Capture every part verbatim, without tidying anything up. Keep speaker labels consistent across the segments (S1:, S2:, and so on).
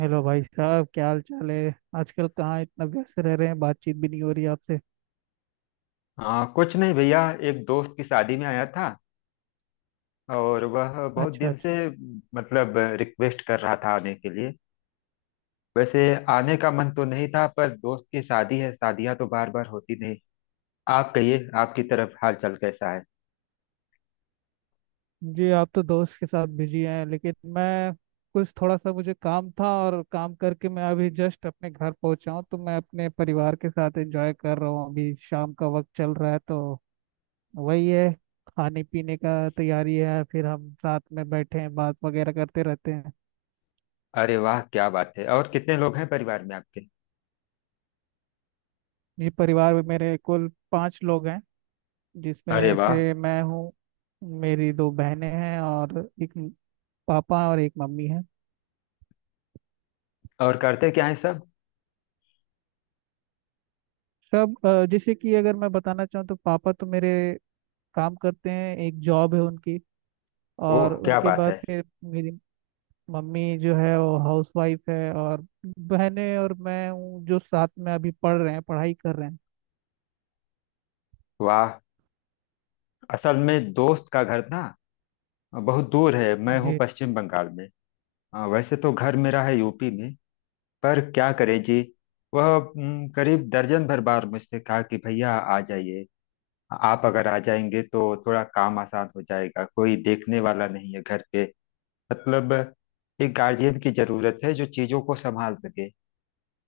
S1: Hello भाई साहब, क्या हाल चाल है। आजकल कहाँ इतना व्यस्त रह रहे हैं, बातचीत भी नहीं हो रही आपसे।
S2: हाँ कुछ नहीं भैया। एक दोस्त की शादी में आया था और वह बहुत
S1: अच्छा
S2: दिन
S1: अच्छा।
S2: से मतलब रिक्वेस्ट कर रहा था आने के लिए। वैसे आने का मन तो नहीं था, पर दोस्त की शादी है, शादियां तो बार बार होती नहीं। आप कहिए, आपकी तरफ हाल चाल कैसा है?
S1: जी आप तो दोस्त के साथ बिजी हैं, लेकिन मैं कुछ थोड़ा सा मुझे काम था और काम करके मैं अभी जस्ट अपने घर पहुंचा हूँ। तो मैं अपने परिवार के साथ एंजॉय कर रहा हूँ। अभी शाम का वक्त चल रहा है तो वही है, खाने पीने का तैयारी है, फिर हम साथ में बैठे हैं बात वगैरह करते रहते हैं।
S2: अरे वाह, क्या बात है! और कितने लोग हैं परिवार में आपके?
S1: जी परिवार में मेरे कुल पाँच लोग हैं,
S2: अरे
S1: जिसमें
S2: वाह!
S1: से मैं हूँ, मेरी दो बहनें हैं और एक म- पापा और एक मम्मी है।
S2: और करते क्या है सब?
S1: सब अ, जैसे कि अगर मैं बताना चाहूँ तो पापा तो मेरे काम करते हैं, एक जॉब है उनकी।
S2: ओह,
S1: और
S2: क्या
S1: उनके
S2: बात
S1: बाद
S2: है!
S1: फिर मेरी मम्मी जो है वो हाउस वाइफ है। और बहनें और मैं हूँ जो साथ में अभी पढ़ रहे हैं, पढ़ाई कर रहे हैं।
S2: वाह! असल में दोस्त का घर ना बहुत दूर है, मैं हूँ
S1: जी
S2: पश्चिम बंगाल में। हाँ, वैसे तो घर मेरा है यू पी में। पर क्या करें जी। वह हम्म, करीब दर्जन भर बार मुझसे कहा कि भैया आ जाइए, आप अगर आ जाएंगे तो थोड़ा काम आसान हो जाएगा, कोई देखने वाला नहीं है घर पे। मतलब एक गार्जियन की जरूरत है जो चीजों को संभाल सके।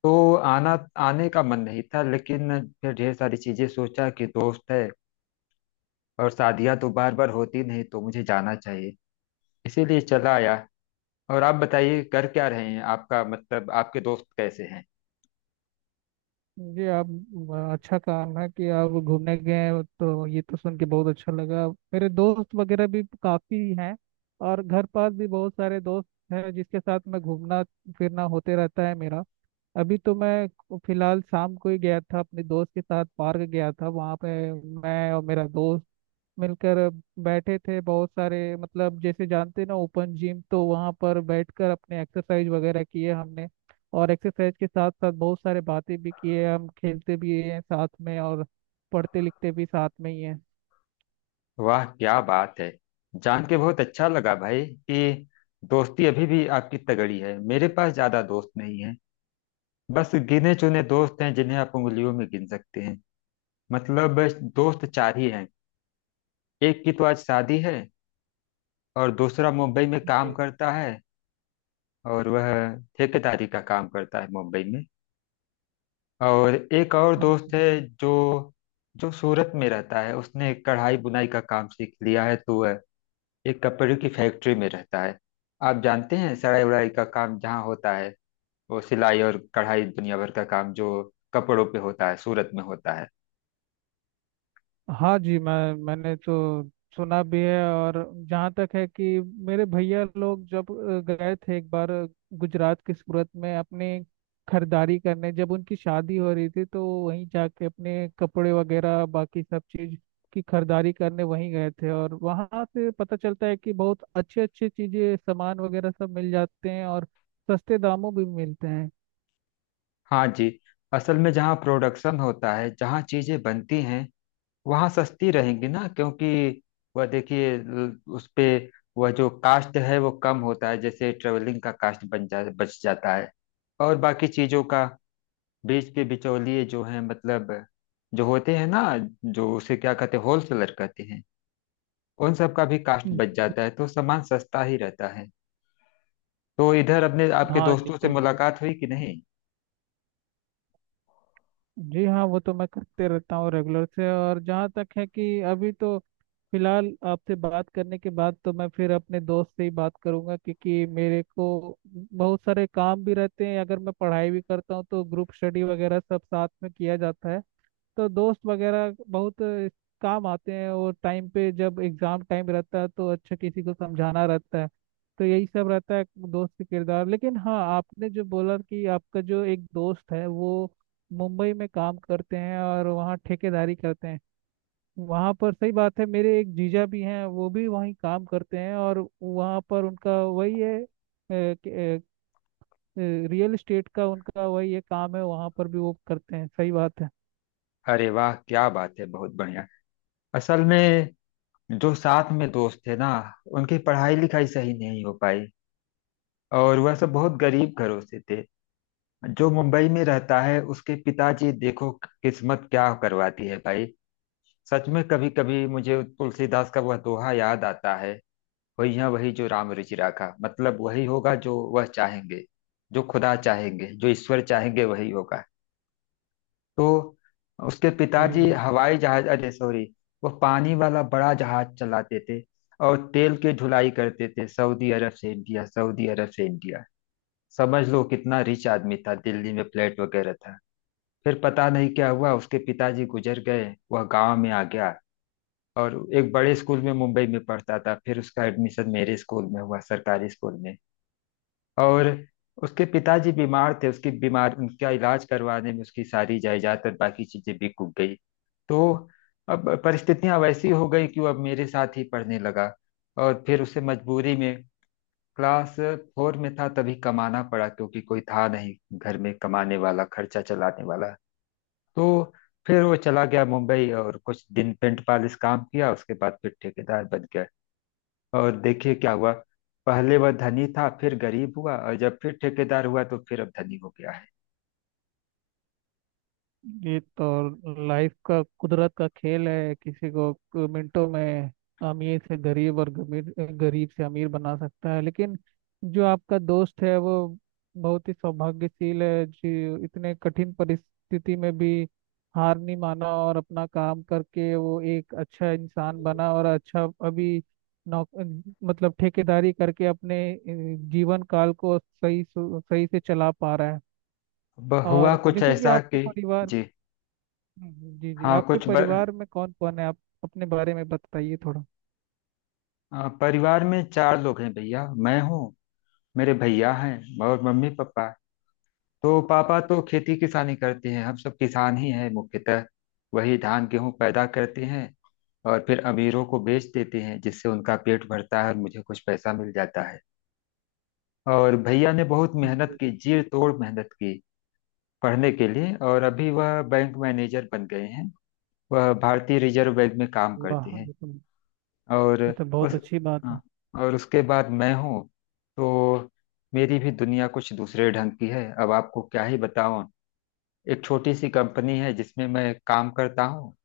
S2: तो आना आने का मन नहीं था, लेकिन फिर ढेर सारी चीजें सोचा कि दोस्त है और शादियां तो बार बार होती नहीं, तो मुझे जाना चाहिए, इसीलिए चला आया। और आप बताइए कर क्या रहे हैं, आपका मतलब आपके दोस्त कैसे हैं?
S1: जी। आप अ, अच्छा काम है कि आप घूमने गए हैं, तो ये तो सुन के बहुत अच्छा लगा। मेरे दोस्त वगैरह भी काफ़ी हैं और घर पास भी बहुत सारे दोस्त हैं जिसके साथ मैं घूमना फिरना होते रहता है मेरा। अभी तो मैं को- फिलहाल शाम को ही गया था अपने दोस्त के साथ, पार्क गया था। वहाँ पे मैं और मेरा दोस्त मिलकर अब बैठे थे। बहुत सारे मतलब जैसे जानते हैं ना ओपन जिम, तो वहाँ पर बैठकर अपने एक्सरसाइज वगैरह किए हमने। और एक्सरसाइज के साथ साथ बहुत सारे बातें भी किए। हम खेलते भी हैं साथ में और पढ़ते लिखते भी साथ में ही हैं।
S2: वाह, क्या बात है! जान के बहुत अच्छा लगा भाई कि दोस्ती अभी भी आपकी तगड़ी है। मेरे पास ज्यादा दोस्त नहीं है, बस गिने चुने दोस्त हैं जिन्हें आप उंगलियों में गिन सकते हैं। मतलब दोस्त चार ही हैं। एक की तो आज शादी है और दूसरा मुंबई में काम
S1: जी
S2: करता है, और वह ठेकेदारी का काम करता है मुंबई में। और एक और दोस्त है जो जो सूरत में रहता है, उसने कढ़ाई बुनाई का काम सीख लिया है तो वह एक कपड़े की फैक्ट्री में रहता है। आप जानते हैं सिलाई उड़ाई का काम जहाँ होता है, वो सिलाई और कढ़ाई, दुनिया भर का काम जो कपड़ों पे होता है, सूरत में होता है।
S1: हाँ जी, मैं मैंने तो सुना भी है। और जहाँ तक है कि मेरे भैया लोग जब अ, गए थे एक बार अ, गुजरात के सूरत में अपने खरीदारी करने, जब उनकी शादी हो रही थी, तो वहीं जाके अपने कपड़े वगैरह बाकी सब चीज़ की खरीदारी करने वहीं गए थे। और वहाँ से पता चलता है कि बहुत अच्छे अच्छे चीज़ें सामान वगैरह सब मिल जाते हैं और सस्ते दामों भी मिलते हैं।
S2: हाँ जी। असल में जहाँ प्रोडक्शन होता है, जहाँ चीजें बनती हैं, वहाँ सस्ती रहेंगी ना, क्योंकि वह देखिए ल- उस पे, वह जो कास्ट है वो कम होता है, जैसे ट्रेवलिंग का कास्ट बन जा बच जाता है। और बाकी चीजों का, बीच के बिचौलिए जो हैं, मतलब जो होते हैं ना, जो उसे क्या कहते हैं, होलसेलर कहते हैं, उन सब का भी कास्ट
S1: हम्म।
S2: बच जाता है, तो सामान सस्ता ही रहता है। तो इधर अपने आपके
S1: हाँ जी
S2: दोस्तों से
S1: भाई,
S2: मुलाकात हुई कि नहीं?
S1: जी हाँ वो तो मैं करते रहता हूँ रेगुलर से। और जहाँ तक है कि अभी तो फिलहाल आपसे बात करने के बाद तो मैं फिर अपने दोस्त से ही बात करूंगा, क्योंकि मेरे को बहुत सारे काम भी रहते हैं। अगर मैं पढ़ाई भी करता हूँ तो ग्रुप स्टडी वगैरह सब साथ में किया जाता है। तो दोस्त वगैरह बहुत काम आते हैं और टाइम पे जब एग्जाम टाइम रहता है तो अच्छा किसी को समझाना रहता है, तो यही सब रहता है दोस्त के किरदार। लेकिन हाँ, आपने जो बोला कि आपका जो एक दोस्त है वो मुंबई में काम करते हैं और वहाँ ठेकेदारी करते हैं, वहाँ पर सही बात है, मेरे एक जीजा भी हैं वो भी वहीं काम करते हैं। और वहाँ पर उनका वही है अ, कि- अ, अ, रियल एस्टेट का उनका वही है काम है, वहाँ पर भी वो करते हैं, सही बात है।
S2: अरे वाह, क्या बात है, बहुत बढ़िया! असल में जो साथ में दोस्त थे ना, उनकी पढ़ाई लिखाई सही नहीं हो पाई और वह सब बहुत गरीब घरों से थे। जो मुंबई में रहता है उसके पिताजी, देखो किस्मत क्या करवाती है भाई। सच में कभी कभी मुझे तुलसीदास का वह दोहा याद आता है। वही है, वही जो राम रुचि राखा, मतलब वही होगा जो वह चाहेंगे, जो खुदा चाहेंगे, जो ईश्वर चाहेंगे, वही होगा। तो उसके
S1: जी
S2: पिताजी
S1: जी,
S2: हवाई जहाज, अरे सॉरी, वह पानी वाला बड़ा जहाज चलाते थे और तेल की ढुलाई करते थे, सऊदी अरब से इंडिया, सऊदी अरब से इंडिया। समझ लो कितना रिच आदमी था, दिल्ली में फ्लैट वगैरह था। फिर पता नहीं क्या हुआ, उसके पिताजी गुजर गए, वह गांव में आ गया। और एक बड़े स्कूल में मुंबई में पढ़ता था, फिर उसका एडमिशन मेरे स्कूल में हुआ, सरकारी स्कूल में। और उसके पिताजी बीमार थे, उसकी बीमार उनका इलाज करवाने में उसकी सारी जायदाद और बाकी चीजें भी कूद गई। तो अब परिस्थितियां वैसी हो गई कि वो अब मेरे साथ ही पढ़ने लगा, और फिर उसे मजबूरी में क्लास फोर में था तभी कमाना पड़ा, क्योंकि कोई था नहीं घर में कमाने वाला, खर्चा चलाने वाला। तो फिर वो चला गया मुंबई, और कुछ दिन पेंट पालिश काम किया, उसके बाद फिर ठेकेदार बन गया। और देखिए क्या हुआ, पहले वह धनी था, फिर गरीब हुआ, और जब फिर ठेकेदार हुआ तो फिर अब धनी हो गया है।
S1: ये तो लाइफ का कुदरत का खेल है, किसी को क- मिनटों में अमीर से गरीब और गमीर गरीब से अमीर बना सकता है। लेकिन जो आपका दोस्त है वो बहुत ही सौभाग्यशील है जी, इतने कठिन परिस्थिति में भी हार नहीं माना और अपना काम करके वो एक अच्छा इंसान बना। और अच्छा, अभी नौ मतलब ठेकेदारी करके अपने अ, जीवन काल को सही सु- सही से चला पा रहा है।
S2: अब हुआ
S1: और
S2: कुछ
S1: जैसे कि
S2: ऐसा
S1: आपके
S2: कि
S1: परिवार।
S2: जी
S1: हम्म, जी जी,
S2: हाँ,
S1: आपके
S2: कुछ ब,
S1: परिवार में कौन कौन है, आप अपने बारे में बताइए थोड़ा।
S2: अ, परिवार में चार लोग हैं भैया, मैं हूँ, मेरे भैया हैं और मम्मी पापा। तो पापा तो खेती किसानी करते हैं, हम सब किसान ही हैं मुख्यतः, वही धान गेहूं पैदा करते हैं और फिर अमीरों को बेच देते हैं, जिससे उनका पेट भरता है और मुझे कुछ पैसा मिल जाता है। और भैया ने बहुत मेहनत
S1: जी,
S2: की,
S1: जी।
S2: जी तोड़ मेहनत की पढ़ने के लिए, और अभी वह बैंक मैनेजर बन गए हैं, वह भारतीय रिजर्व बैंक में काम
S1: जी,
S2: करते
S1: वाह,
S2: हैं।
S1: ये तो
S2: और
S1: ये तो
S2: उस
S1: बहुत अच्छी बात है।
S2: हाँ, और उसके बाद मैं हूँ। तो मेरी भी दुनिया कुछ दूसरे ढंग की है, अब आपको क्या ही बताऊं। एक छोटी सी कंपनी है जिसमें मैं काम करता हूँ,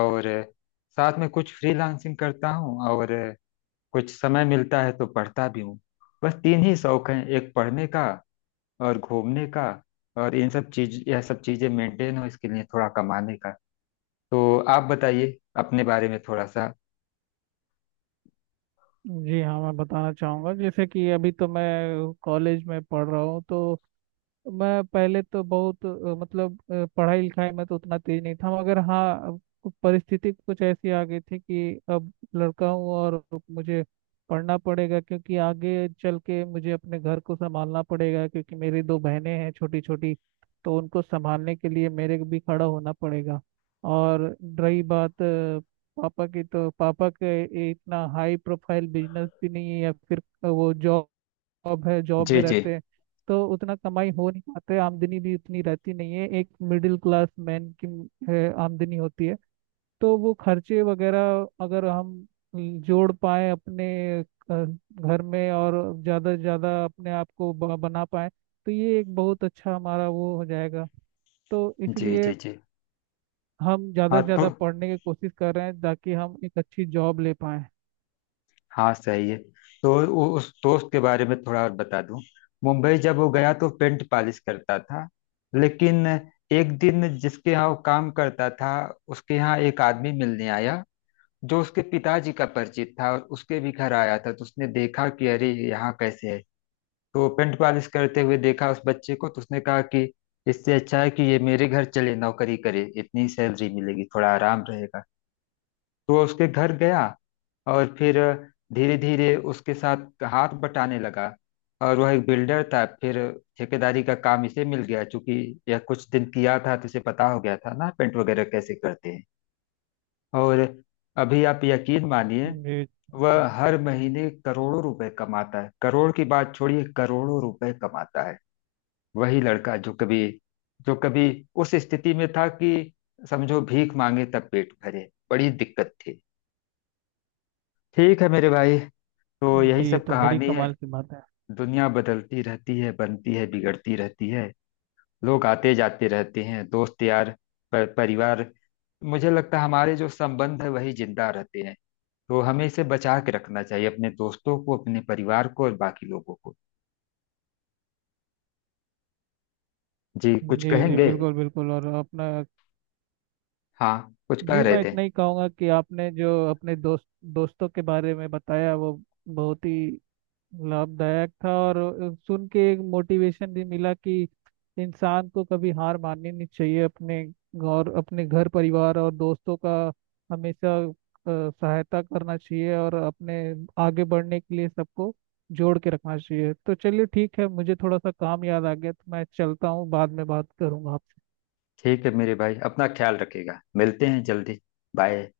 S2: और साथ में कुछ फ्रीलांसिंग करता हूँ, और कुछ समय मिलता है तो पढ़ता भी हूँ। बस तीन ही शौक हैं, एक पढ़ने का और घूमने का, और इन सब चीज यह सब चीजें मेंटेन हो, इसके लिए थोड़ा कमाने का। तो आप बताइए अपने बारे में थोड़ा सा।
S1: जी हाँ, मैं बताना चाहूँगा, जैसे कि अभी तो मैं कॉलेज में पढ़ रहा हूँ, तो मैं पहले तो बहुत अ, मतलब अ, पढ़ाई लिखाई में तो उतना तेज नहीं था। मगर हाँ, अब कु- परिस्थिति कुछ ऐसी आ गई थी कि अब लड़का हूँ और मुझे पढ़ना पड़ेगा, क्योंकि आगे चल के मुझे अपने घर को संभालना पड़ेगा, क्योंकि मेरी दो बहनें हैं छोटी छोटी, तो उनको संभालने के लिए मेरे को भी खड़ा होना पड़ेगा। और रही बात अ, पापा की, तो पापा के इतना हाई प्रोफाइल बिजनेस भी नहीं है, या फिर वो जॉब जॉब है, जॉब
S2: जी
S1: में
S2: जी
S1: रहते हैं। तो उतना कमाई हो नहीं पाते, आमदनी भी उतनी रहती नहीं है, एक मिडिल क्लास मैन की है, आमदनी होती है। तो वो खर्चे वगैरह अगर हम जोड़ पाए अपने अ, घर में और ज़्यादा से ज़्यादा अपने आप को ब- बना पाए, तो ये एक बहुत अच्छा हमारा वो हो जाएगा। तो
S2: जी।
S1: इसलिए
S2: जी जी।
S1: हम ज़्यादा
S2: हाँ
S1: से
S2: तो
S1: ज़्यादा पढ़ने की कोशिश कर रहे हैं, ताकि हम एक अच्छी जॉब ले पाएँ।
S2: हाँ, सही है। तो उ- उस दोस्त के बारे में थोड़ा और बता दूं। मुंबई जब वो गया तो पेंट पॉलिश करता था, लेकिन एक दिन जिसके यहाँ वो काम करता था, उसके यहाँ एक आदमी मिलने आया, जो उसके पिताजी का परिचित था और उसके भी घर आया था, तो उसने देखा कि अरे यहाँ कैसे है। तो पेंट पॉलिश करते हुए देखा उस बच्चे को तो उसने कहा कि इससे अच्छा है कि ये मेरे घर चले, नौकरी करे, इतनी सैलरी मिलेगी, थोड़ा आराम रहेगा। तो वह उसके घर गया, और फिर धीरे धीरे उसके साथ हाथ बटाने लगा। और वह एक बिल्डर था, फिर ठेकेदारी का काम इसे मिल गया, चूंकि यह कुछ दिन किया था तो इसे पता हो गया था ना पेंट वगैरह कैसे करते हैं। और अभी आप यकीन मानिए,
S1: जी
S2: वह हर महीने करोड़ों रुपए कमाता है, करोड़ की बात छोड़िए, करोड़ों रुपए कमाता है। वही लड़का, जो कभी जो कभी उस स्थिति में था कि समझो भीख मांगे तब पेट भरे, बड़ी दिक्कत थी। ठीक है मेरे भाई, तो यही
S1: जी, ये
S2: सब
S1: तो बड़ी
S2: कहानी है।
S1: कमाल की बात है।
S2: दुनिया बदलती रहती है, बनती है, बिगड़ती रहती है, लोग आते जाते रहते हैं, दोस्त यार, पर परिवार, मुझे लगता है हमारे जो संबंध है वही जिंदा रहते हैं। तो हमें इसे बचा के रखना चाहिए, अपने दोस्तों को, अपने परिवार को और बाकी लोगों को। जी कुछ
S1: जी जी
S2: कहेंगे?
S1: बिल्कुल बिल्कुल। और अपना,
S2: हाँ, कुछ कह
S1: जी
S2: रहे
S1: मैं
S2: थे?
S1: इतना ही कहूँगा कि आपने जो अपने दोस्त दोस्तों के बारे में बताया वो बहुत ही लाभदायक था। और अ, सुन के एक मोटिवेशन भी मिला कि इंसान को कभी हार माननी नहीं चाहिए। अपने और अपने घर परिवार और दोस्तों का हमेशा अ, सहायता करना चाहिए और अपने आगे बढ़ने के लिए सबको जोड़ के रखना चाहिए। तो चलिए ठीक है, मुझे थोड़ा सा काम याद आ गया तो मैं चलता हूँ, बाद में बात करूँगा आपसे।
S2: ठीक है मेरे भाई, अपना ख्याल रखिएगा, मिलते हैं जल्दी। बाय।